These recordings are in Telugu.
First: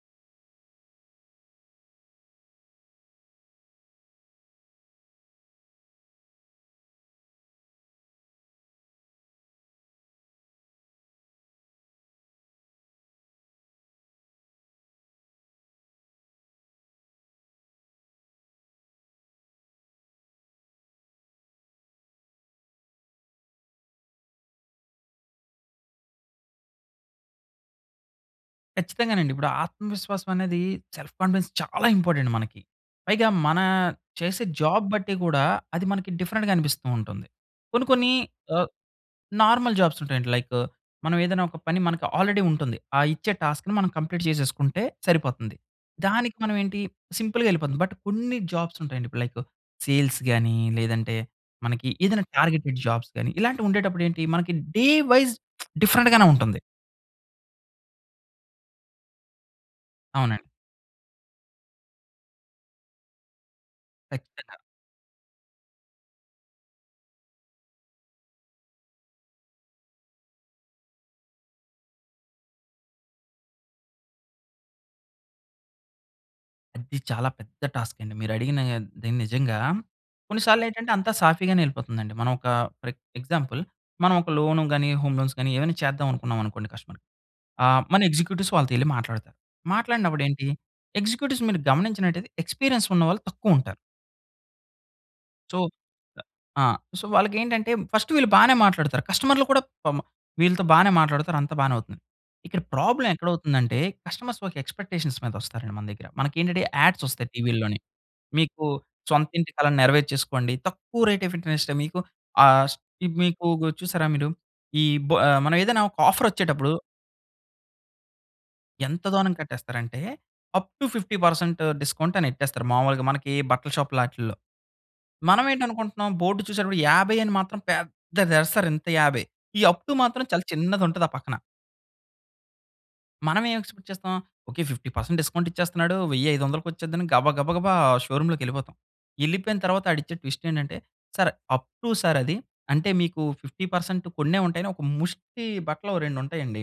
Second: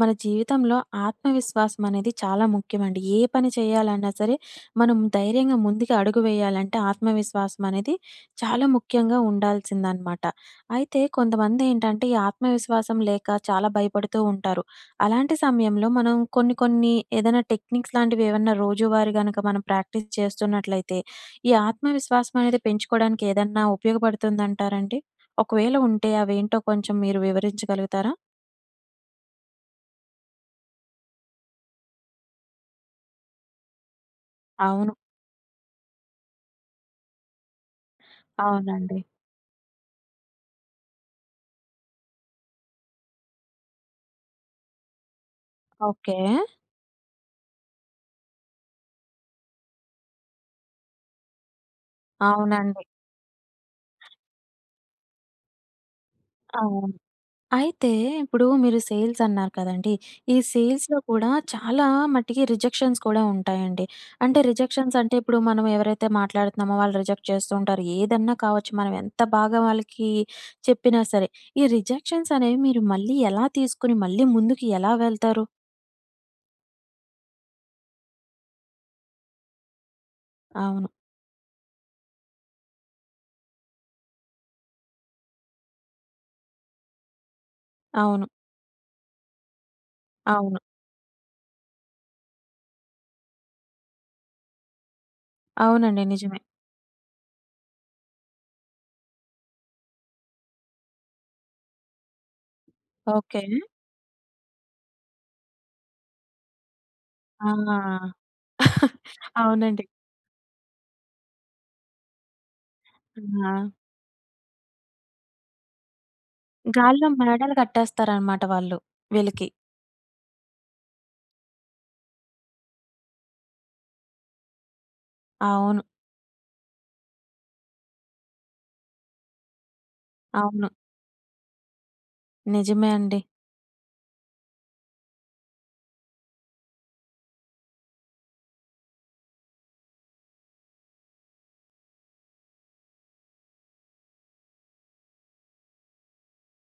మన జీవితంలో ఆత్మవిశ్వాసం అనేది చాలా ముఖ్యమండి. ఏ పని చేయాలన్నా సరే, మనం ధైర్యంగా ముందుకి అడుగు వేయాలంటే, ఆత్మవిశ్వాసం అనేది చాలా ముఖ్యంగా ఉండాల్సింది అనమాట. అయితే కొంతమంది ఏంటంటే, ఈ ఆత్మవిశ్వాసం లేక చాలా భయపడుతూ ఉంటారు. అలాంటి సమయంలో, మనం కొన్ని కొన్ని ఏదైనా టెక్నిక్స్ లాంటివి ఏవన్నా రోజువారీ గనక, మనం ప్రాక్టీస్ చేస్తున్నట్లయితే, ఈ ఆత్మవిశ్వాసం అనేది పెంచుకోవడానికి ఏదన్నా ఉపయోగపడుతుంది అంటారండి? ఒకవేళ ఉంటే అవేంటో కొంచెం మీరు వివరించగలుగుతారా? ఖచ్చితంగానండి. ఇప్పుడు ఆత్మవిశ్వాసం అనేది సెల్ఫ్ కాన్ఫిడెన్స్‌ చాలా ఇంపార్టెంట్ మనకి. పైగా మన చేసే జాబ్ అవును. బట్టి గూడా, అది మనకి డిఫరెంట్‌గా అనిపిస్తూ ఉంటుంది. కొన్ని కొన్ని ఆహ్, అవునండి. నార్మల్ జాబ్స్ ఉంటాయండి, లైకు మనం ఏదైనా ఒక పని, మనకు ఆల్రెడీ ఉంటుంది, ఆ ఇచ్చే టాస్క్‌ని మనం కంప్లీట్ చేసేసుకుంటే సరిపోతుంది. ఓకె. దానికి మనం ఏంటి, సింపుల్‌గా ఎళ్ళిపోది. బట్ కొన్ని జాబ్స్ ఉంటాయండి, ఇప్పుడు లైకు సేల్స్ గాని, లేదంటే మనకి ఏదైనా టార్గెటెడ్ అవునండి. జాబ్స్ గాని, ఇలాంటివి ఉండేటప్పుడు ఏంటి, మనకి డే వైస్ డిఫరెంట్‌ గానే ఉంటుంది. అవును. అయితే ఇప్పుడు మీరు సేల్స్ అన్నారు కదండీ! ఈ అవునండి. సేల్స్‌లో కూడా చాలా మటికి రిజెక్షన్స్ కూడా ఉంటాయండి. అంటే ఖచ్చితంగా! రిజెక్షన్స్ అంటే ఇప్పుడు మనం ఎవరైతే మాట్లాడుతున్నామో, వాళ్ళు రిజెక్ట్ చేస్తూంటారు, ఏదన్నా కావచ్చు, మనం ఎంత బాగా వాళ్ళకి చెప్పినా సరే. ఈ రిజెక్షన్స్ అనేవి మీరు మళ్ళీ ఎలా తీసుకొని, మళ్ళీ ముందుకు ఎలా వెళ్తారు? అది చాలా పెద్ద టాస్క్ అండి మీరు అడిగినాగానిది నిజంగా. కొన్ని సార్లు అవును. ఏంటంటే, అంతా సాఫీగానే వెళ్ళిపోతుందండి. మనం ఒక ఫర్ ఏక్ ఎగ్జాంపుల్ మనం ఒక లోను గాని, హోమ్ లోన్స్ గాని, ఏవైనా చేద్దాం అనుకున్నాం అనుకోండి కస్టమర్‌కి. ఆహ్, మన అవును. ఎగ్జిక్యూటివ్స్ వాళ్ళతో ఎళ్లి మాట్లాడతారు. మాట్లాడినప్పుడు ఏంటి అవును. ఎగ్జిక్యూటివ్స్ మీరు గమనించినటైతే, ఎక్స్‌పిరియన్స్ ఉన్న వాళ్ళు తక్కువ ఉంటారు. సో అవునండి నిజమే. ఆ! సో, వాళ్ళకెంటంటే, ఫస్ట్ వీళ్ళు బానే మాట్లాడుతారు, కస్టమర్‌లు కూడా పాపం వీళ్ళతో బానే మాట్లాడుతారు, అంతా బానే అవుతుంది. ఇక్కడ ప్రాబ్లమ్ ఎక్కడ ఓకె. అవుతుందంటే, కస్టమర్స్ ఒక ఎక్స్‌పెక్టేషన్స్ మీద వస్తారండి మన దగ్గర. మనకేంటంటే, యాడ్స్ ఓస్తాయి ఆహా! టీవీల్లోని, మీకు సొంత ఇంటి కలని అవునండి. నెరవేర్చేసుకోండి, తక్కువ రేట్ ఆఫ్ ఇంటర్నెస్ట్‌తో మీకు ఆహ్, స్ ఈ మీకు గు ఆ! చూశారా మీరు? ఈ బ మనం ఏదైనా ఒక ఆఫరొచ్చేటప్పుడు గాల్లో మేడలు కట్టేస్తారన్నమాట వాళ్ళు, ఎంత దోనం వీళ్ళకి. కట్టేస్తరంటే, 'అప్ టు 50% డిస్కౌంట్ అని ఎట్టేస్తారు, మాములుగా మనకి బట్టల షాప్ లాటిల్లో. మనం ఏంటి అవును. అనుకుంటున్నాం బోర్డు చూసేటప్పుడు, 50 అని మాత్రం పెద్దది ఏస్తరు ఇంత 50. ఈ అప్ టు మాత్రం చాలా అవును. చిన్నది ఉంటది, ఆ పక్కన. నిజమే అండి. మనం ఏమి ఎక్స్‌పెక్ట్ చేస్తాం. ఓకే 50% డిస్కౌంట్ ఇచ్చేస్తున్నాడు, 1000, 500లకు వచ్చేద్దని గబా, గబా, గబా షోరూమ్ లోకెళ్ళిపోతాం. ఎళ్ళిపోయిన తర్వాత, ఆడు ఇచ్చే ట్విస్ట్ ఏంటంటే, "సార్ అప్ టూ సార్ అది. అంటే మీకు 50% కొన్నే ఉంటాయి. అని ఒక ముష్టి బట్టలు, ఒక రెండు ఉంటాయండి.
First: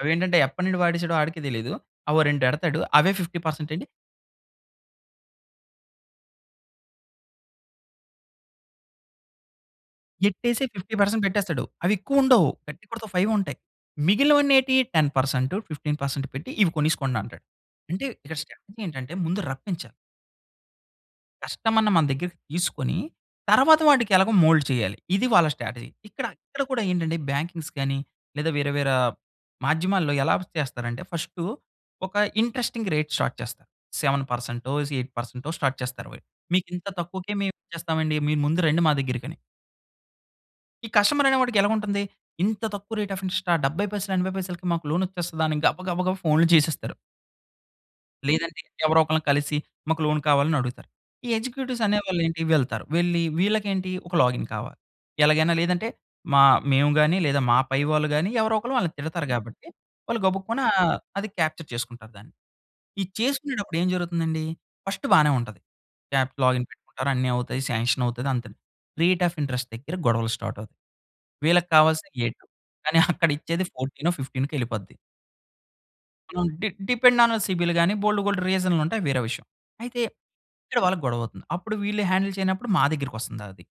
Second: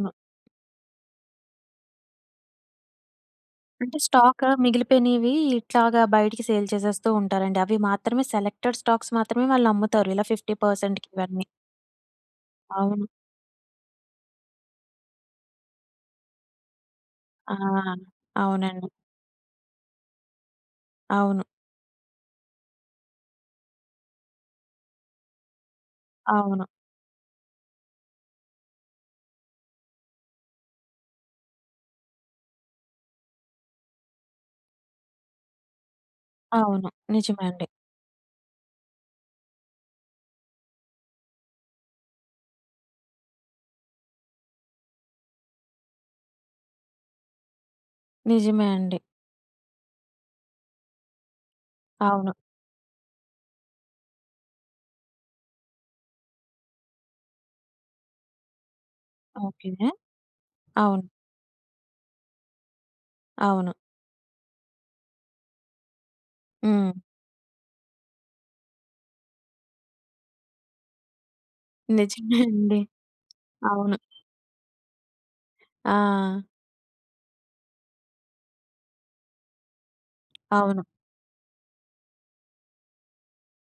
అవి ఏంటంటే, ఎప్పటి నుండి వాడేసాడో, ఆడికే తెలీదు అవి ఓ రెండు ఎడతాడు, అవే 50% అండి. అంటే స్టాకు మిగిలిపోయినవి, ఇట్లాగా బయటికి సేల్ చేసేస్తూ ఉంటారండి. అవి మాత్రమే సెలెక్టెడ్ స్టాక్స్ మాత్రమే వాళ్ళు అమ్ముతారు. ఇలా ఫిఫ్టీ ఎట్టేసి, ఫిఫ్టీ పర్సెంట్‌కి పర్సంట్ ఇవన్నీ. పెట్టేస్తాడు. అవి ఎక్కువ ఉండవు. గట్టిగ కొడితే అవును. ఓ ఫైవే ఉంటాయి. మిగిలినవన్ని ఏటి 10%, 15% పెట్టి, "ఇవి కొనేసుకోండి" అంటాడు. ఆ! అంటే, ఇక్కడ స్ట్రాటజీ అవునండి. ఏంటంటే ముందు రప్పించాలి. అవును. కస్టమర్‌ని మన దగ్గరకి తీసుకొని తర్వాత వాడికెలాగో మోల్డ్ చేయాలి. ఇది వాళ్ళ స్ట్రాటజీ. ఇక్కడ అక్కడ అవును. కూడా ఏంటంటే బ్యాంకింగ్స్ గానీ, లేదా వేరే వేరే మాధ్యమాల్లో ఎలా ప్ చేస్తారంటే ఫస్టు ఒక ఇంట్రెస్టింగ్ రేట్ స్టార్ట్ చేస్తారు. 7%టో జ్ 8%టో స్టార్ట్ చేస్తారు వాళ్ళు. "మీకింత అవును, తక్కువకే నిజమే మేము అండి. చేస్తామండి మీరు ముందు రండి మా దగ్గరకి" అని. ఈ కస్టమర్ అనేవాడికి ఎలాగుంటుంది? "ఇంత తక్కువ రేట్ అఫ్ ఇంట్రెస్టా? 70 పైసలు 80 పైసలకి మాకు లోనొచ్చేస్తదా!" అని గబ గబ గబ ఫోన్‌లు చేసేస్తారు. లేదంటే నిజమే ఎవరో అండి. ఒకల్ని కలిసి మాకు లోన్ కావాలని అడుగుతారు. ఈ ఎగ్జిక్యూటివ్స్ అవును. అనేవాళ్ళెంటి? వెళ్తారు. వెళ్లి వీళ్ళకేంటి ఒక లాగిన్ కావాలి. ఎలాగైనా లేదంటే మా మేము గాని, లేదా మా పైవాళ్ళు గాని ఎవరో ఒకలు వాళ్ళని తిడతారు గాబట్టి. ఓకె. వాళ్ళు గబుక్కున అవును. అది క్యాప్చర్ చేసుకుంటారు దాన్ని. ఈ అవును. చేసుకునేటప్పుడేం జరుగుతుందండి? ఫస్ట్ బానే ఉంటది. యాప్ లాగిన్ హ్మ్. పెట్టుకుంటారు. అన్నీ అవుతాయి. సాంక్షన్ అవుతది అంతె. రేట్ అఫ్ ఇంట్రెస్ట్ దగ్గర గొడవలు స్టార్ట్ అవుతాయి. వీళ్ళకి కావాల్సింది నిజమే 8. అండి. కానీ అక్కడ ఇచ్చేది అవును. 14నొ 15కొ ఎళ్ళిపోద్ది. ఆ! డి డిపెండ్ ఆన్ సిబిల్ గాని బోలెడు బోలెడు రీజన్‌లుంటాయి అవి వేరే విషయం. అయితే ఇక్కడ అవును. వాళ్ళకి గొడవ అవుతుంది. అప్పుడు వీళ్ళు హాండిల్ చేయనప్పుడు మా దగ్గరికొస్తుంది అది.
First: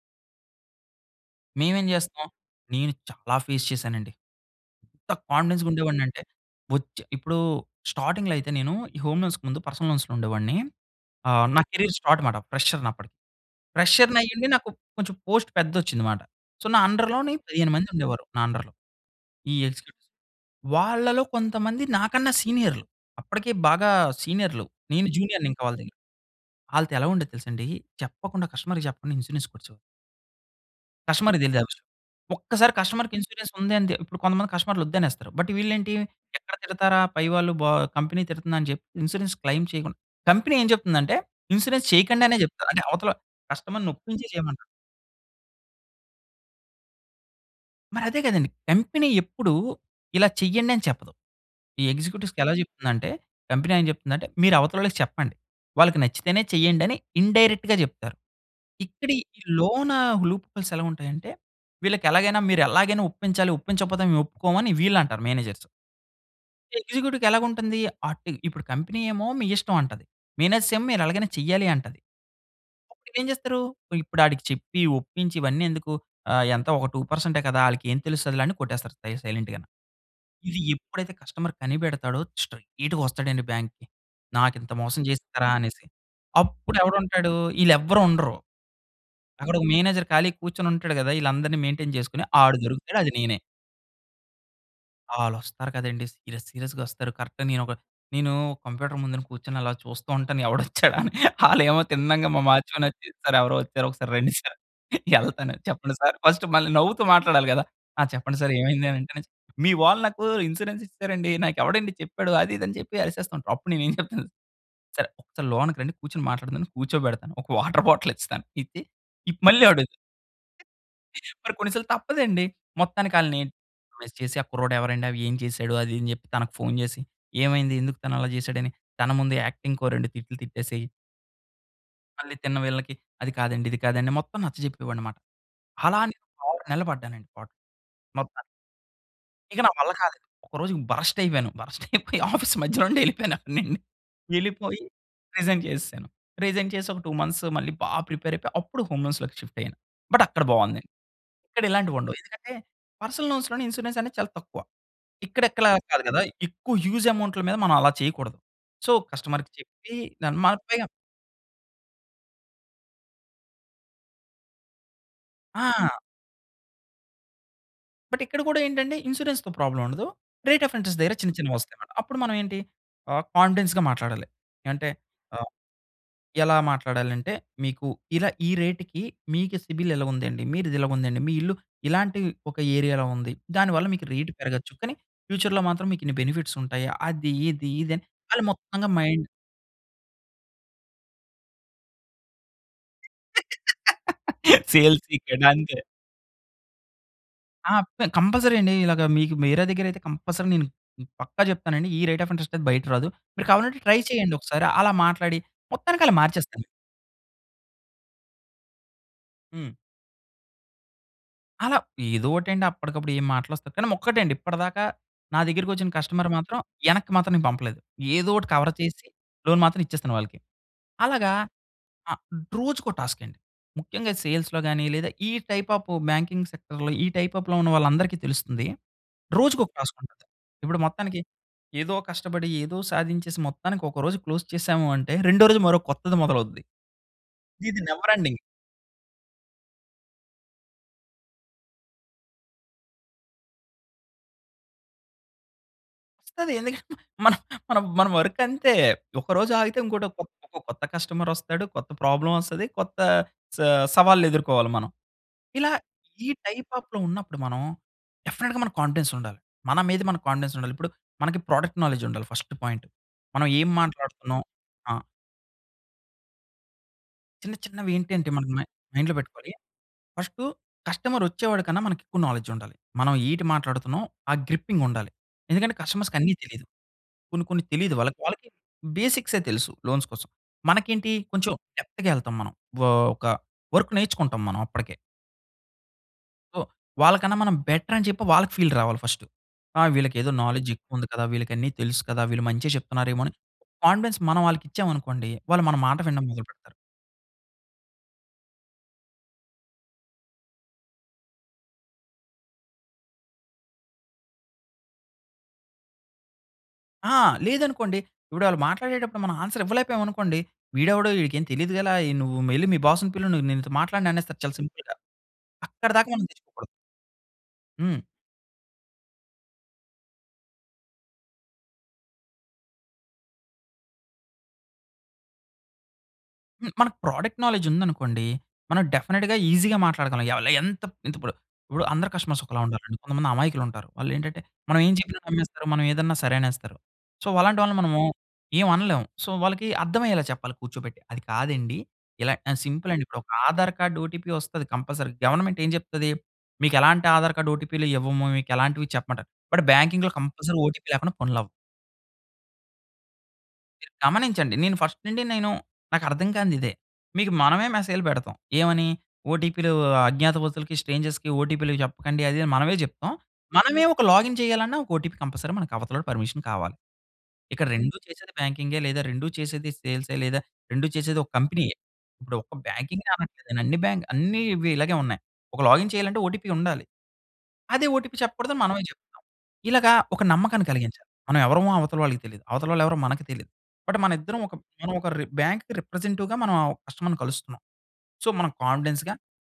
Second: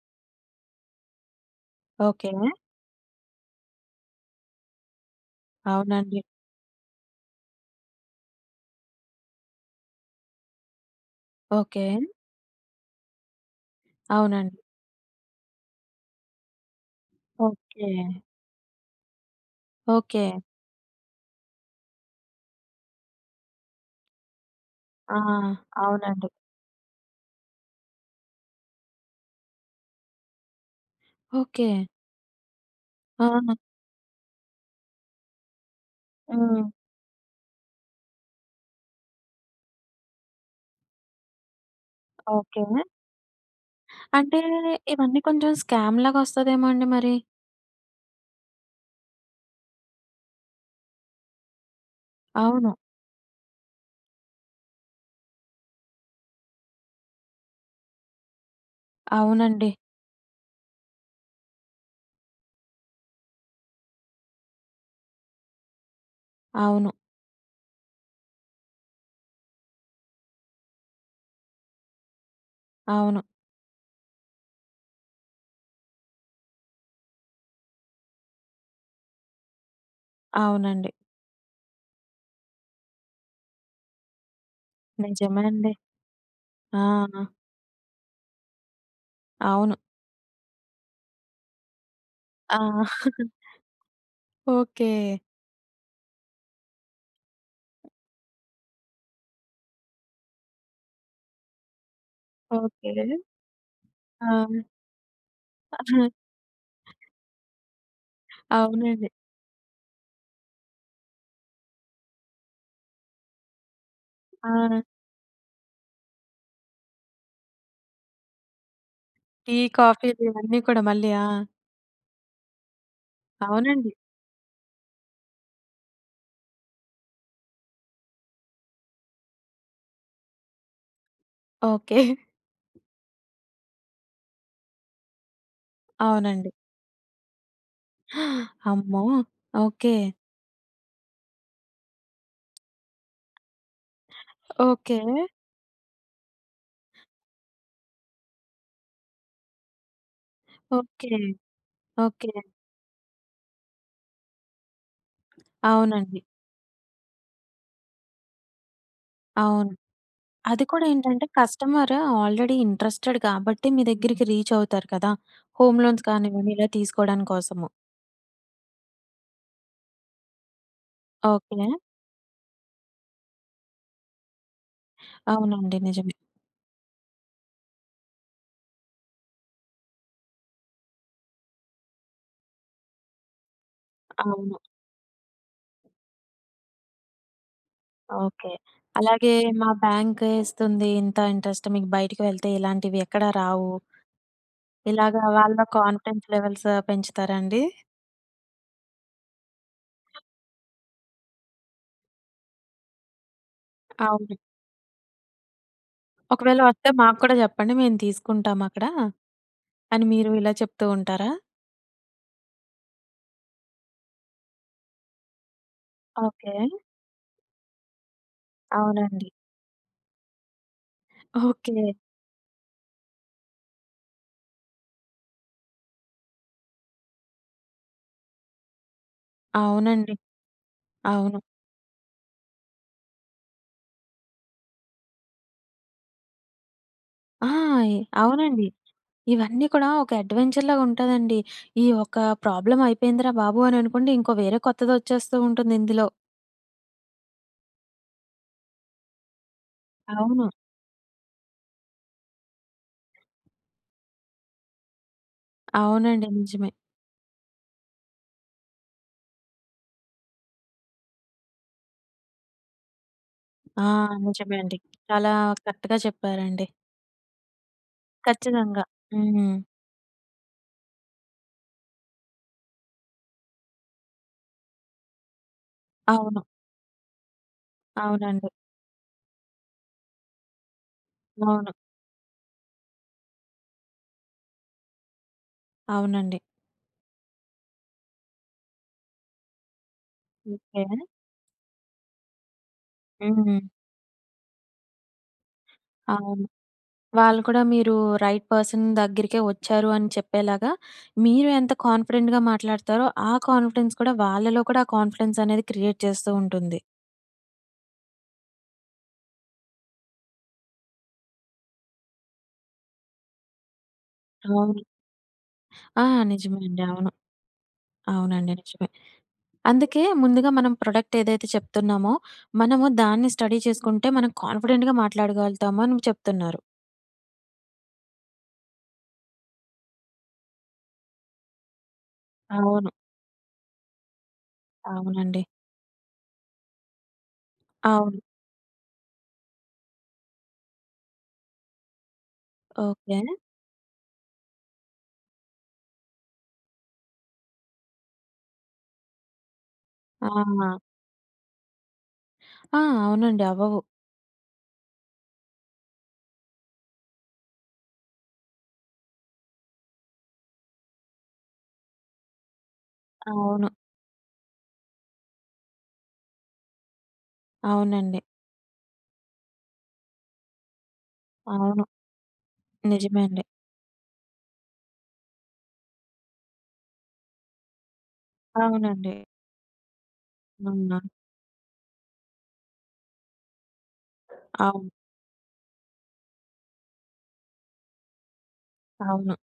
మేమేం జేస్తాం. ఓకె. నేను చాలా ఫేస్ చేశానండి. ఎంత కాన్ఫిడెన్స్‌గా అవునండి. ఉండేవాడినంటే, వచ్చె ఇప్పుడు స్టార్టింగ్‌లో అయితే నేను ఈ హోమ్ లోన్స్‌కి ముందు పర్సనల్ లోన్స్‌లో ఉండేవాడిని. ఆహ్, నా ఓకె. కేరియర్ స్టార్ట్ మాట. ఫ్రెషర్‌ని అప్పటికి, ప్రెషర్‌ని అయ్యుండి, అవునండి. నాకు కొంచెం పోస్ట్ పెద్దది ఒచ్చింది మాట. సో, నా అండర్‌లోని 15 మంది ఓకె. ఉండేవారు, నా అండర్‌లో. ఈ ఎగ్జిక్యూటివ్స్, ఓకె. వాళ్ళలో కొంతమంది, నాకన్నా సీనియర్లు. అప్పటికే బాగా సీనియర్లు. నేను ఆ! జూనియర్‌నింకా వాళ్ళ దగ్గర. అవునండి. ఆళ్ళతో ఎలా ఉండేదో తెలుసా అండి? చెప్పకుండా కస్టమర్‌కి చెప్పకుండా, ఇన్సూరెన్స్ కొట్టే కస్టమర్‌కి తెలిదు ఆ విషయం. ఓకె. ఒక్కసారి కస్టమర్‌కి ఇన్స్యూరెన్స్ ఆ! ఉందని తే ఇప్పుడు కొంతమంది కస్టమర్‌లు వద్దనేస్తారు. బట్ వీళ్ళు ఏంటి ఎక్కడ హ్మ్. తిడతారా పై వాళ్ళు, బా కంపెనీ తిడుతుందని చెప్పి ఇన్స్యూరెన్స్ క్లెయిం చేయకుం కంపెనీ ఏం చెప్తుందంటే ఇన్స్యూరెన్స్ చేయకండి అనే ఓకె. జెప్తారు. అంటే, అవతల కస్టమర్‌ని ఒప్పించే అంటే చేయమంటారు. ఇవన్నీ కొంచెం స్కామ్‌లాగా వస్తాదేమో! అండి మరి? మరదే గదండీ! కంపెనీ ఎప్పుడూ ఇలా చేయండి, అని చెప్పదు. ఈ ఎగ్జిక్యూటివ్స్‌కి ఎలా అవును. చెప్తుందంటే కంపెనీ ఏం చెప్తుందంటే, "మీరు అవతలోళ్ళకి చెప్పండి. వాళ్ళకి నచ్చితేనే చేయండి" అని ఇన్‌డైరెక్ట్‌గా జెప్తారు. ఇక్కడి ఈ అవునండి. లోనా, లూప్ హోల్స్ ఎలా ఉంటాయంటే, వీళ్ళకి ఎలాగైనా "మీరు ఎలాగైనా ఒప్పించాలి, ఒప్పించకపోతే మేము ఒప్పుకోమని" వీళ్ళంటారు మేనేజర్స్. అవును. ఎగ్జిక్యూటివ్‌కి ఎలాగా ఉంటంది? అటు ఇప్పుడు కంపెనీ ఏమో "మీ ఇష్టం" అంటది. మేనేజ్ర్స్ "మీరు ఎలాగైనా చేయాలి" అంటది. అప్పుడు అవును. ఏం చేస్తారు? ఇప్పుడు ఆడికి చెప్పి, ఒప్పించి, ఇవన్నీ ఎందుకు? ఆహ్, ఎంత ఒకా 2 పర్సంటే కదా! ఆళ్ళకి ఏం తెలుస్తదిలే, అని కొట్టేస్తారు సై సైలెంట్‌గాని. ఇది అవునండి. ఎప్పుడైతే కస్టమర్ కనిపెడతాడో స్ట్రెయిట్‌గా వస్తాడండి బ్యాంక్‌కి. "నాకు ఇంత మోసం నిజమే జేస్తారా?" అండి. అనేసి. అప్పుడు ఆ! ఎవడుంటాడు? ఈళ్ళు ఎవ్వరూ ఉండరు. అక్కడ ఒక అవును. మేనేజర్ ఖాళీగా కూర్చొని ఉంటాడు గదా! ఈళ్ళందరిని మెయిన్‌టెయిన్ చేసుకొని, ఆడు ఆ! దొరుకుతాడు. అది నేనే. ఓకె. ఆల్లొస్తారు కదండీ! సీరియస్ సీరియస్‌గా వస్తారు. కరెక్ట్‌గా నేను ఒక నేను కంప్యూటర్ ముందున కూర్చొని అలా చూస్తా ఉంటాను. ఎవడొచ్చాడా? అని, ఆలు ఏమో తిన్నంగా, మా వాచ్మాన్ వచ్చి ఓకె. "సర్ ఎవరో వచ్చారు ఒకసారి రండి సార్" ఆ! యెళ్తాను. చెప్పండి ఆహా! సార్ ఫస్ట్ మళ్ళీ నవ్వుతూ మాట్లాడాలి గదా! ఆ చెప్పండి సార్ ఏమైంది అవునండి. అంటే, "మీ వాళ్ళు నాకు ఇన్స్యూరెన్స్ ఇచ్చారండి. నాకు ఎవడండి చెప్పాడు" అది ఇది అని చెప్పి, అరిసేస్తూ ఉంటారు. అప్పుడు నేను ఏం చెప్తాను ఆ! సర్, సర్ లోనకి రండి కూర్చొని మాట్లాడదాం అని కూర్చోబెడతాను. ఒక వాటర్ బాటిల్ ఇస్తాను. ఇచ్చి ఇ టీ, మళ్ళీ అడుగుతాను. కాఫీలు ఇవన్నీ కూడా మళ్ళీ. ఆ! మరి కొన్నిసార్లు తప్పదండి. మొత్తానికి ఆళ్ళని అవునండి. ఐస్ చేసి ఆ కుర్రాడు ఎవరండి? ఏం చేసాడు? అది ఇది అని చెప్పి, తనకు ఫోన్ జేసి ఏమైంది? ఎందుకు తను అలా జేసాడు అని తన ముందు యాక్టింగ్‌కి ఓ 2 తిట్లు తిట్టేసేయి ఓకె. మళ్ళీ తిన్న వీళ్ళకి అది కాదండి, ఇది కాదండి మొత్తం నచ్చజెప్పేవాడినన్నమాట. అలా నేను అవునండి. 6 నెలలు పడ్డానండి పాట్లు, మొత్తానికి. అమ్మో! ఇక నా వల్ల ఓకె. కాలేదు. ఒకరోజు బరస్ట్ అయిపోయాను. బరస్ట్ అయిపోయి ఆఫీస్ మధ్యలో నుండే ఎళ్ళిపోయాను అప్పుడు నేను. యెళ్ళిపోయి ఓకె. రీజైన్ చేసేసాను. రీజైన్ చేసి ఒక 2 మంత్స్ మళ్ళీ బా ప్రిపేర్ అయిపోయి. అప్పుడు హోమ్ లోన్స్‌లోకి షిఫ్ట్ అయ్యాను. బట్ అక్కడ బావుంది. ఓకె. ఇక్కడ ఇలాంటివి ఉండవు. ఓకె. ఎందుకంటే, పర్సనల్ లోన్స్‌లోని ఇన్స్యూరెన్స్ అనేది చాలా తక్కువ. ఇక్కడ ఇలాగ కాదు అవునండి. కదా! ఎక్కువ హ్యూజ్ అమౌంట్‌ల మీద మనం అలా చేయకూడదు. సో కస్టమర్‌కి అవును. చెప్పి దాని మన అది పైగా కూడా ఏంటంటే కస్టమర్ ఆల్రెడీ ఇంట్రెస్టెడ్ కాబట్టి, మీ దగ్గరికి రీచ్ అవుతారు కదా! హోమ్ ఆ! లోన్స్ కానివ్వండి ఇలా తీసుకోవడం కోసము. బట్ ఇక్కడ గూడా ఏంటంటే, ఇన్స్యూరెన్స్‌తో ప్రాబ్లమ్ ఉండదు. రేట్ ఆఫ్ ఇంటరెస్ట్ దగ్గర, చిన్న చిన్నవి ఓకె. వస్తాయన్నమాట. అప్పుడు మనం ఏంటి? ఆహ్, కాన్ఫిడెన్స్‌గా మాట్లాడాలి. అంటే ఆహ్, అవునండి, నిజమే. ఎలా మాట్లాడాలంటే? మీకు, ఇలా ఈ రేట్‌కి మీకు సిబిల్ ఇలా ఉందండి. మీది ఇలాగుందండి. మీ ఇల్లు ఇలాంటి ఒక ఏరియాలో ఉంది. దానివల్ల మీకు రేట్ అవును. పెరగొచ్చు. కానీ ఫ్యూచర్‌లో మాత్రం మీకు ఇన్ని బెనిఫిట్స్ ఉంటాయి. అది ఇది ఇది అని వాళ్ళు ఓకె. మొత్తంగా మైండ్ అలాగే మా బ్యాంకకే ఇస్తుంది. ఇంత ఇంట్రెస్ట్ మీకు బయటికి వెళ్తే, ఇలాంటివి ఎక్కడా రావు. సేల్స్ ఇలాగ ఇక్కడ వాళ్ళ అంతే. కాన్ఫిడెన్స్ లెవెల్స్ పెంచుతారా అండి? ఆ! అబ్బె! కంపల్సరీ అండి ఇలాగ మీకు, మేరా దగ్గర అయితే కంపల్సరీ నేను పక్కా జెప్తానండి. ఈ రేట్ ఆఫ్ ఇంటరెస్ట్ అయితే బయట రాదు. మీరు కావాలంటే ట్రై అవును. జేయండి ఒకసారి. అలా మాట్లాడి, మొత్తానికి అలా ఒకవేళ మార్చేస్తాను. వస్తే మాకు కూడా చెప్పండి. మేము తీసుకుంటాము అక్కడ హ్మ్. అని మీరు ఇలా చెప్తూ ఉంటారా? అలా ఏదో ఓటండి. అప్పటికప్పుడు ఏం మాటలొస్తే కానీ, మ్ ఒక్కటండి. ఇప్పటిదాకా నా దగ్గరకి వచ్చిన కస్టమర్ ఓకె. మాత్రం, యెనక్కి మాత్రం నేను పంపలేదు. ఏదో ఒకటి కవర్ చేసి అవునండి. లోన్ మాత్రం ఇచ్చేస్తాను వాళ్ళకి. అలాగా ఓకె. ఆహ్, రోజుకో టాస్క్ అండి. ముఖ్యంగా సేల్స్‌లో గానీ, లేదా ఈ టైప్ ఆఫ్ బ్యాంకింగ్ సెక్టర్‌లో ఈ టైప్ ఆ‌ఫ్‌లో ఉన్న వాళ్ళందరికీ తెలుస్తుంది. రోజుకొక టాస్క్ అవునండి. ఉంటుంది. ఇప్పుడు మొత్తానికి అవును. ఏదో కష్టపడి, ఏదో సాధించేసి, మొత్తానికి ఒక రోజు క్లోజ్ చేశాము అంటే, రెండో రోజు మరో కొత్తది మొదలవుద్ది. ఇది ఆయ్! Never ending. అవునండి ఇవన్నీ కూడా ఒక అడ్వెంచర్‌లాగా ఉంటదండి. ఈ ఒక ప్రాబ్లమ్ అయిపోయిందిరా బాబు అని అనుకోండి. ఇంకో వేరే కొత్తదొచ్చేస్తూ ఉంటుంది, ఇందులో. వస్తది ఎందుకంటే, మన, మన వర్క్ అంతే. ఒకరోజు ఆగితే ఇంకోటి అవును. ఇంకో కొత్త కస్టమర్ వస్తాడు. కొత్త ప్రాబ్లమ్ వస్తది. కొత్త స సవాళ్ళెదుర్కోవాలి మనం. ఇలా అవునండి ఈ టైప్ నిజమే. ఆఫ్‌లో ఉన్నప్పుడు మనం డెఫినెట్‌గా మన కాన్ఫిడెన్స్ ఉండాలి. మన మీద మనకి కాన్ఫిడెన్స్ ఉండాలి. ఇప్పుడు మనకి ప్రొడక్ట్ నాలెడ్జ్ ఉండాలి ఫస్ట్ పాయింట్. మనం ఏం ఆ! మాట్లాడుతున్నాం. నిజమే అండి. ఆ! చాలా కరెక్ట్‌గా చెప్పారండి. చిన్న, చిన్నవి ఏంటంటే మనకి మ ఖచ్చితంగా. మైండ్‌లో పెట్టుకోవాలి. హ్మ్. ఫస్టు కస్టమరొచ్చేవాడి కన్నా మనకు ఎక్కువ నాలెడ్జుండాలి. మనం ఏటి మాట్లాడుతున్నాం ఆ గ్రిప్పింగుండాలి. ఎందుకంటే కస్టమర్స్‌కన్నీ అవును. తెలీదు. కొన్ని, కొన్ని తెలీదు వాళ్ళకి, వాళ్ళకి అవునండి. బేసిక్సే తెలుసు లోన్స్ కోసం. మనకేంటి కొంచెం అవును. డెప్త్‌గా వెళ్తాం మనం. వో ఒక వర్కు నేర్చుకుంటాం, మనం అప్పడికే. అవునండి. ఓహ్, వాళ్ళకన్నా మనం బెటరని చెప్పి వాళ్ళకి ఫీల్ రావాలి ఫస్టు. ఆ! వీళ్ళకేదో నాలెడ్జ్ ఓకె. ఎక్కువుంది కదా! వీళ్ళకన్ని తెలుసు కదా! వీళ్ళు మంచే చెప్తున్నారేమో! అని హ్మ్. కాన్ఫిడెన్స్ మనం ఆళ్ళకిచ్చాం అనుకోండి, వాళ్ళు మన మాట వినడం మొదలు అవును. పెడతారు. వాళ్ళు కూడా మీరు రైట్ పర్సన్ దగ్గరికే వచ్చారు అని చెప్పేలాగా, మీరే ఎంత కాన్ఫిడెంట్‌గా మాట్లాడతారో, ఆ కాన్ఫిడెన్స్ కూడా, వాళ్ళలో కూడా ఆ కాన్ఫిడెన్సనేది క్రియేట్ చేస్తూ ఉంటుంది. ఆ! లేదనుకోండి, ఇపుడు ఆళ్ళు మాట్లాడేటప్పుడు మనం ఆన్సర్ ఇవ్వలేకపోయామనుకోండి, వీడెవడో ఈడికేమి తెలియదు గల ఏ, నువ్వు ఎల్లి మీ బాస్‌ని పిలు, నేన్నీతో మాట్లాడననేస్తారు. చాలా అవును. సింపుల్‌గా. అక్కడి ఆ! దాకా మనం నిజమే తెచ్చుకోకూడదు. అండి. అవును. హ్మ్. అవునండి, నిజమే. అందుకే ముందుగా మనం ప్రొడక్టేదైతే చెప్తున్నామో, మనము దాన్ని స్టడీ చేసుకుంటే, మనం కాన్ఫిడెంట్‌గా మాట్లాడగలుగుతాము అని చెప్తున్నారు. హ్మ్, మనకు ప్రోడక్ట్ నాలెడ్జ్ ఉందనుకోండి. మనం డెఫినిట్‌గా ఈజీగా మాట్లాడగలం ఎవలు, ఎంతప్ ఇంతిప్పుడు. ఇప్పుడు అందరూ కస్టమర్స్ ఒకలా అవును. ఉండరండి. కొంతమంది అమాయకులుంటారు. వాళ్ళేంటంటే, మనం ఏం చెప్పినా అవునండి. నమ్మేస్తారు, మనం ఏదన్నా సరే అనేస్తారు. సో, అలాంటి వాళ్ళని మనము అవును. ఏవనలేము. సో, వాళ్ళకి అర్థవయ్యేలా చెప్పాలి, కూర్చోబెట్టి. అది కాదండి, ఇలా ఎ సింపులండి, ఓకె. ఇప్పుడొక ఆధారు కార్డు ఓటీపీ వస్తది కంపల్సరీ. గవర్నమెంట్ ఏం చెప్తది, మీకెలాంటి ఆధారు కార్డు ఓటీపీలు ఇవ్వము, మీకెలాంటివి చెప్పమంటారు. బట్, బ్యాంకింగ్‌లో కంపల్సరీ ఆ! ఓటీపీ లేకుండా పనులవ్వవు. ఆ! అవునండి. అవ్వవు. మీరు గమనించండి. నేను ఫస్ట్ నుండి నేను నాకర్థం కానిది ఇదే. మీకు మనమే మెసేజ్‌లు పెడతాం. ఏమని? ఓటీపీలు అజ్ఞాతవసులకి, స్ట్రేంజర్స్‌కి ఓటీపీలు జెప్పకండి అది అని మనమే జెప్తాం. అవును. మనమే ఒక లాగిన్ చేయాలన్నా ఒక ఓటీపీ కంపల్సరీ మనకు అవతలోడు పర్మిషన్ కావాలి. ఇక్కడ 2 అవునండి. చేసేది బ్యాంకింగే లేదా 2 చేసేది సేల్సె లేదా 2 చేసేది ఒక కంపెనీయే. అవును. ఇప్పుడు ఒక్క బ్యాంకింగె నిజమే అండి. అనట్లేదు. అన్ని బ్యాంక్ అన్నీ ఇవి ఇలాగే ఉన్నాయి. ఒక లాగిన్ చేయాలంటే, ఓటీపీ ఉండాలి. అదే ఓటీపీ చెప్పకూడదు అని మనమే అవునండి. జెప్తాం. ఇలాగ ఒక నమ్మకాన్ని అవునా! కలిగించాలి. మనమేవరమో అవతల వాళ్ళకి తెలీదు. అవతల వాళ్ళు ఎవరో మనకు తెలియదు. బట్ మన ఇద్దరం ఒక అవు మనం ఒక రి బాంక్‌కి రిప్రజెంటవ్‌గా మనం ఆ కస్టమర్‌ని కలుస్తున్నాం. సో మనం కాన్ఫిడెన్స్‌గా అవును.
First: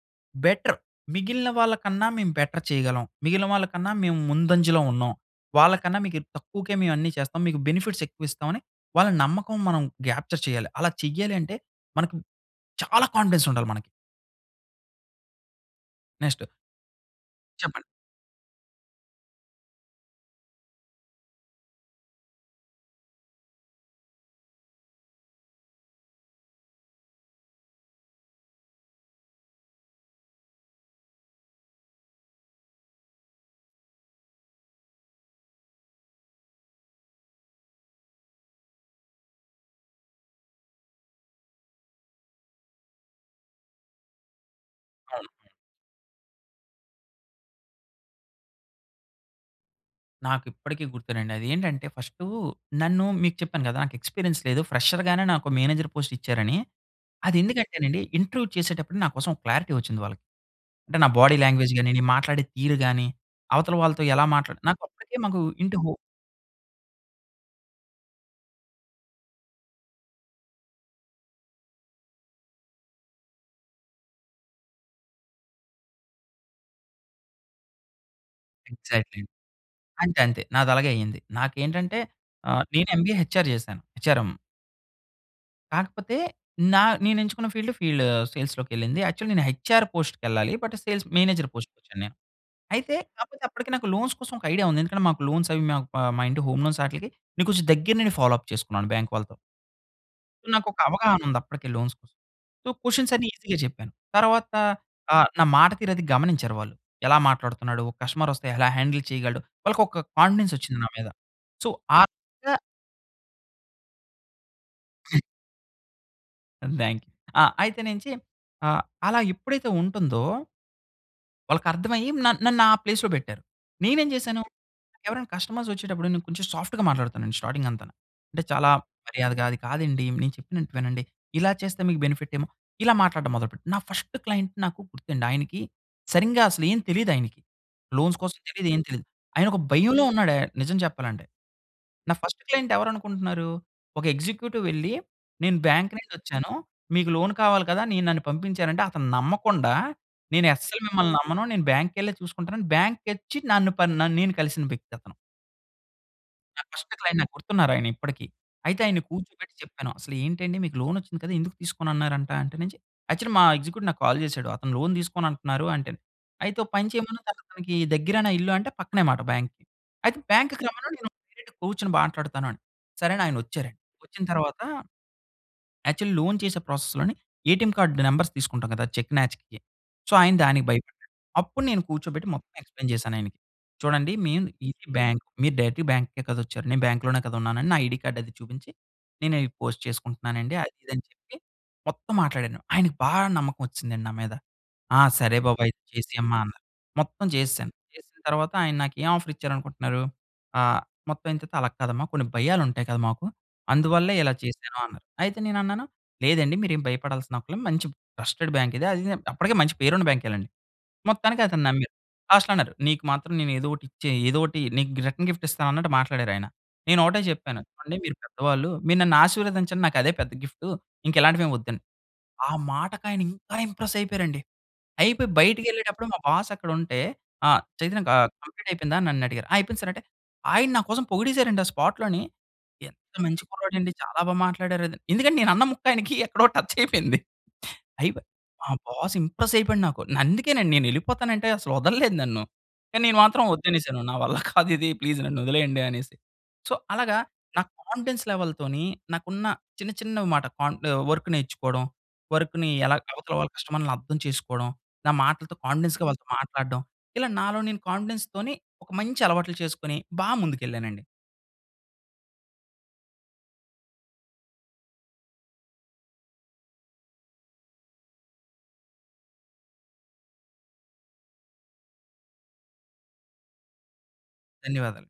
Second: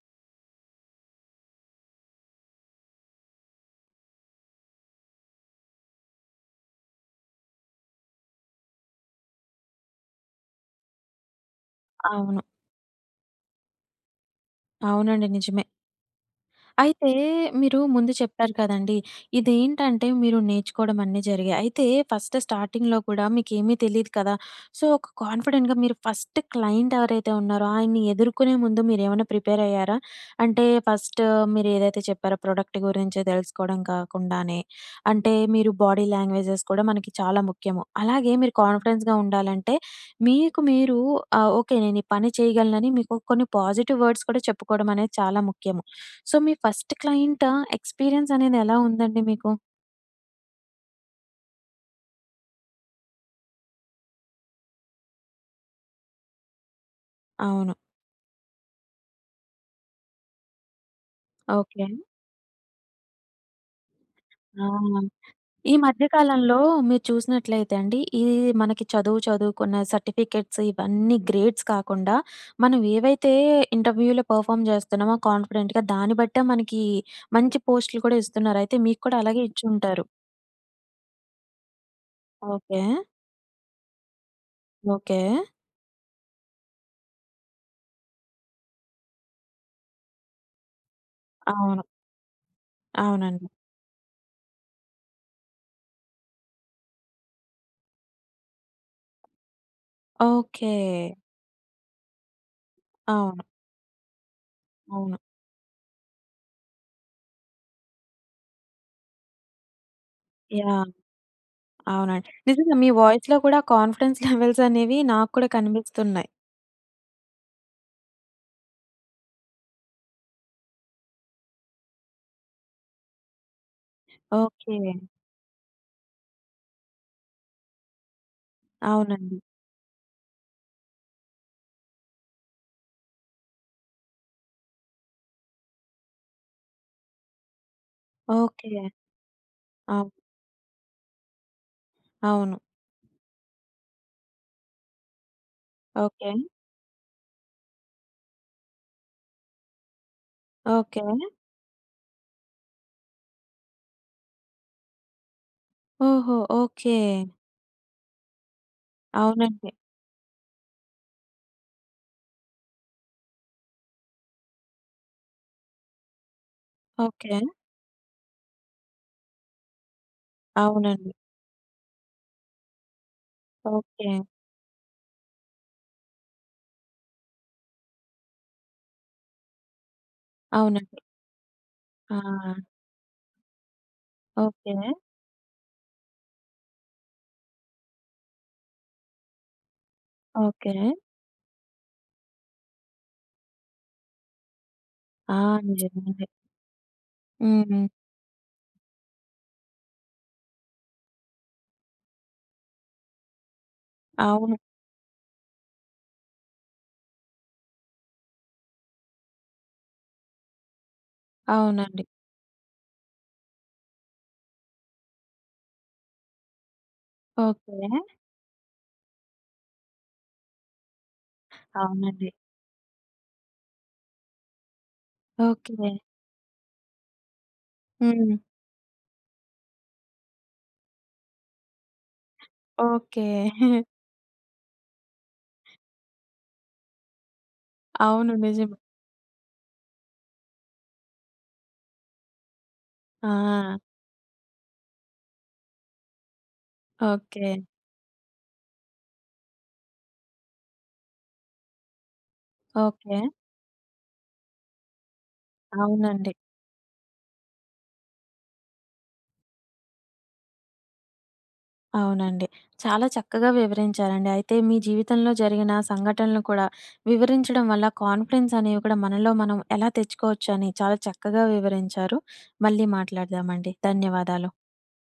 బెటర్ మిగిలిన వాళ్ళకన్నా మేము బెటర్ చేయగలం. మిగిలిన వాళ్ళకన్నా మేము ముందంజలో ఉన్నాం. వాళ్ళ కన్నా మీకేక్ తక్కువకే మేమన్నీ చేస్తాం. మీకు బెనిఫిట్స్ ఎక్కువ ఇస్తామని వాళ్ళ నమ్మకం మనం గ్యాప్చర్ చేయాలి. అలా చేయాలి అంటే మనకి అవును. చాలా కాన్ఫిడెన్స్ ఉండాలి మనకి. అవునండి, నిజమే. నెక్స్ట్. అయితే మీరు చెప్పండి. ముందు చెప్పారు కదండీ! ఇదేంటంటే మీరు నేర్చుకోవడం అన్నీ జరిగాయి. అయితే ఫస్ట్ స్టార్టింగ్‌లో కూడా మీకేమీ తెలీదు కదా! సో ఒక కాన్ఫిడెంట్‌గా మీరు ఫస్ట్ క్లైంట్ ఎవరైతే ఉన్నారో ఆయన్ని ఎదుర్కొనే ముందు మీరేమన్నా ప్రిపేర్ అయ్యారా? అంటే ఫస్ట్ మీరేదైతే చెప్పారో ప్రోడక్ట్ గురించి తెలుసుకోవడం కాకుండానే అంటే మీరు బాడీ లాంగ్వేజెస్ కూడా మనకి చాలా ముఖ్యము. అలాగే మీరు కాన్ఫిడెన్స్‌గా ఉండాలంటే మీకు మీరు ఆహ్, ఓకె. నేను ఈ పని చేయగలనని మీకు కొన్ని పాజిటివ్ వర్డ్స్ కూడా చెప్పుకోవడం అనేది అవును. అవును. చాలా ముఖ్యము. సో మీ ఫస్ట్ క్లైంట్ ఎక్స్పీరియన్స్ అనేది ఎలా ఉందండి మీకు? నాకిప్పటికీ గుర్తేనండి. అదేంటంటే ఫస్టూ నన్ను మీకు చెప్పాను గదా! నాకు ఎక్స్పీరియన్స్ లేదు ఫ్రెషర్ గానే నాకు మేనేజర్ పోస్ట్ ఇచ్చారని. అవును. అదెందుకంటేనండీ ఇంటర్వ్యూ చేసేటప్పుడు నా కోసం ఓ క్లారిటీ ఒచ్చింది వాళ్ళకి. అంటే నా బాడీ లాంగ్వేజ్ ఓకె. గాని అండి, మాట్లాడే తీరు గాని అవతల వాళ్ళతో ఎలా మాట్లాడ ఆ! నాకొక్కడికే మాకు ఈ ఇన్‌టుహొ మధ్యకాలంలో, మీరు చూసినట్లయితే అండి ఈ ఈ మనకి చదువు చదువుకున్న సర్టిఫికేట్స్ ఇవన్నీ గ్రేడ్స్ కాకుండా, మనం ఏవైతే ఇంటర్వ్యూలో పర్ఫార్మ్ జేస్తనామో కాన్ఫిడెంట్‌గా దాని బట్టే, మనకీ మంచి పోస్టులు కూడా ఇస్తున్నారు. అయితే, మీక్కూడా ఎగ్జాక్ట్‌లీ. అలాగే ఇచ్చుంటారు. అంతే, అంతే. నాదలాగే అయింది. నాకేంటంటే ఆహ్, ఓకె. నీను ఎంబీఏ హెచ్ ఆర్ జేశాను. H R M. ఓకె. కాకపోతే, నా నేనెంచుకున్న ఫీల్డ్ ఫీల్డ్ సేల్స్‌లోకెళ్ళింది. యాక్చువల్‌గా నేను హెచ్ ఆర్ పోస్ట్‌కెళ్ళాలి. బట్ సేల్స్ మేనేజర్ అవును. పోస్ట్‌కొచ్చేను నేను. అయితే, కాపోతే అవునండి. అప్పటికి నాకు లోన్స్ కోసం ఒక ఐడియా ఉంది. ఎందుకంటే, మాకు లోన్స్ అవి మాక్ ఆహ్, మా ఇంటి హోమ్ లోన్స్ ఆటిలికి నే కొంచెం దగ్గర నుండి ఫాలో అప్ చేసుకున్నాను బాంక్ వాళ్ళతో. ఓకె. నాకొక అవగాహన ఉందప్పటికే లోన్స్ కోసం. సో, క్వెషన్స్ అన్నీ అవును. ఈజీగా చెప్పాను. తర్వాత అవును. ఆహ్, నా మాట తీరది గమనించారు వాళ్ళు. ఎలా మాట్లాడుతున్నాడు? ఒక కస్టమరొస్తే, ఎలా హ్యాండిల్ చేయగలడు, వాళ్ళకొక కాన్ఫిడెన్సొచ్చింది యాహ్! నా మీద. సో, ఆ అవునండి. విధంగా నిజంగా మీ వాయిస్‌లో కూడా, కాన్ఫిడెన్స్ లెవెల్స్ అనేవి, నాక్కూడా కనిపిస్తున్నాయి. దెన్ ఆహ్, అయితే నించి, ఆహ్, అలా ఎప్పుడైతే ఉంటుందో. వాళ్ళకి అర్థమయ్యి న నన్ను ఆ ప్లేస్‌లో పెట్టారు. నేనేం చేశాను, ఓకె. ఎవరైనా కస్టమర్స్ వచ్చేటప్పుడు, నేను కొంచెం సాఫ్ట్‌గా మాట్లాడుతానుండి. స్టార్టింగ్ అంతా. అంటే, చాలా అవునండి. మర్యాదగా "అది కాదండి, నేను చెప్పినట్టు వినండి, ఇలా చేస్తే మీకు బెనిఫిట్ ఏమొ" ఇలా మాట్లాడటం మొదలు పెట్ట. నా ఫర్స్ట్ క్లయింట్ నాకు గుర్తండి, ఆయనకి సరింగా అసలు ఏం తెలీదు. ఆయనకి లోన్స్ కోసం తెలియదు, ఓకె. ఏం తెలీదు. ఆయన ఒక భయంలో అ! ఉన్నాడు, ఆహ్, నిజం చెప్పాలంటే. నా ఫస్ట్ అవును. క్లయింట్ ఎవరు అనుకుంటున్నారు? ఒక ఎగ్జిక్యూటివ్ వెళ్లి, నేను బ్యాంక్ ఓకె. నుండొచ్చాను. మీకు లోన్ కావాలి కదా, నే నన్ను పంపించారంటే, అతను నమ్మకుండా "నేను అస్సలు ఓకె. మిమ్మల్ని నమ్మను. నేను బ్యాంక్ కెళ్ళే చూసుకుంటాను" అని బ్యాంక్‌కి అచ్చి నన్ను, ప నే నేను కలిసిన వ్యక్తి అతను. ఓహో! నా ఓకె. ఫస్ట్ క్లయింట్ నాకు గుర్తున్నారు ఆయన ఇప్పటికి. అయితే ఆయన్ని కూర్చోబెట్టి అవునండి. చెప్పాను. "అసలు ఏంటండి మీకు లోన్ వచ్చింది కద, ఎందుకు తీసుకోనున్నారంట" అంటే, యాక్చువల్లి మా ఎగ్జిక్యూటివ్, నాకు కాల్ చేశాడు. అతను లోన్ తీసుకోను అంటున్నారు అంటే, అయితే ఒక పని చేయమను, ఓకె. అతనికి దగ్గరేనా ఇల్లు అంటే, పక్కనే మాట బ్యాంక్‌కి అయితే బ్యాంక్‌కి రమ్మను, నేను అవునండి. డైరెక్ట్ కూర్చొని మాట్లాడుతాను అని. సరే అని, ఆయన వచ్చారండి. ఓకె. వచ్చిన తర్వాత, యాక్చువలి లోన్ చేసే ప్రాసెస్‌లోని, ఏటీఎం కార్డ్ నంబర్స్ తీసుకుంటాం కదా! చెక్ మ్యాచ్‌కి. సో, ఆయన దానికి అవునండి. భయపడ్డాడు. అప్పుడు నేను ఆ! కూర్చోబెట్టి మొత్తం ఎక్స్‌ప్లయిన్ చేశాను ఆయనకి. చూడండి, మేం ఓకె. ఇది బ్యాంక్, మీరు డైరెక్ట్‌గా బ్యాంక్‌కే కదా వచ్చారు. నేను బ్యాంక్‌లోనే కదా ఉన్నానని, నా ఐడీ కార్డ్ అది చూపించి, నేను అయి పోస్ట్ చేసుకుంటున్నానండి. అది ఓకె. ఇది అని చెప్పి, మొత్తం మాట్లాడాను. ఆయనకి బాగా నమ్మకం వచ్చిసిదండి, నా మీద. "ఆ! ఆ! సరే బాబు అయితే నిజమే అండి. చేసేయమ్మా" అన్నారు, మొత్తం చేసేసాను. హ్మ్. చేసిన తర్వాత, ఆయన నాకు, ఏం ఆఫర్ ఇచ్చారనుకుంటున్నారు? ఆహ్, మొత్తం అయిన తర్వాత "అలాగ కాదమ్మా కొన్ని భయాలు ఉంటాయి కదా! మాకు అందువల్లే ఇలా అవును. చేశాను" అన్నారు. అయితే నేను అన్నాను లేదండి, మీరేం భయపడాల్సిన అక్కర్లేదు, మంచి ట్రస్టెడ్ బ్యాంక్ ఇది. అది ఇది, అప్పటికే, మంచి పేరు ఉన్న బ్యాంకే లెండి. మొత్తానికి అతను నమ్మారు. అవునండి. లాస్ట్‌లో అన్నారు "నీకు మాత్రం నేను ఏదో ఒకటి ఇచ్చే ఏదో ఒకటి నీకు రిటర్న్ గిఫ్ట్ ఇస్తాను" అన్నట్టు మాట్లాడారు, ఆయన. నేను ఒకటే చెప్పాను. ఓకె. చూడండి మీరు పెద్దవాళ్ళు, మీరు నన్ను ఆశీర్వదించండి. నాకు అదే పెద్ద గిఫ్టు ఇంకెలాంటివేమి వద్దండి. అవునండి. ఆ మాటకి ఆయన, ఇంకా ఇంప్రెస్ అయిపోయారండి. అయిపోయి, బయటికి ఓకె. ఎళ్ళేటప్పుడు మా బాస్ అక్కడ ఉంటే, "ఆహ్, చైతన్య ఆహ్, హ్మ్. కంప్లీట్ అయిపోయిందా?" అని నన్ను అడిగారు, "ఆ! అయిపోయింది సార్" అంటే, ఆయన నా కోసం పొగిడేసారండి, ఆ స్పాట్‌లోని. ఎంత ఓకె. మంచి కుర్రాడు అండి, చాలా బాగా మాట్లాడారు. ఎందుకంటే నేను అన్న ముక్క ఆయనికి ఎక్కడో టచ్ అయిపోయింది. అయి అవును, మా నిజమే. బాస్ ఇంప్రెస్ అయిపోయాడు, నాకు. అందుకేనండి, నేనెళ్ళిపోతాను అంటే అసలు వదల్లేదు నన్ను. కానీ నేను మాత్రం ఆ! వద్దనేసాను. "నా వల్ల కాదు ఇది ప్లీజ్ నన్ను వదిలేయండి" అనేసి. సో అలాగా, ఓకె. నా కాన్ఫిడెన్స్ లెవెల్‌తోని, నాకున్న చిన్న చిన్న మాట, కంఫ వర్క్ నేర్చుకోవడం. వర్క్‌ని ఎలా ఓకె. అవతల వాళ్ళ కస్టమర్లని అర్థం చేసుకోడం. నా మాటలతో కాన్ఫిడెన్స్‌గా వాళ్ళతో అవునండి. మాట్లాడడం. ఇలా నాలో నేను కాన్ఫిడెన్స్ తోని, ఒక మంచి అలవాట్లు చేసుకొని, బా ముందుకెళ్ళానండి. అవునండి. చాలా చక్కగా వివరించారండి. అయితే మీ జీవితంలో జరిగిన సంఘటనలు కూడా వివరించడం వల్ల, కాన్ఫిడెన్స్ అనేవి కూడా మనలో మనం ఎలా తెచ్చుకోవచ్చో అని, చాలా చక్కగా వివరించారు. మళ్ళీ మాట్లాడదామండి. ధన్యవాదాలు. ధన్యవాదాలు.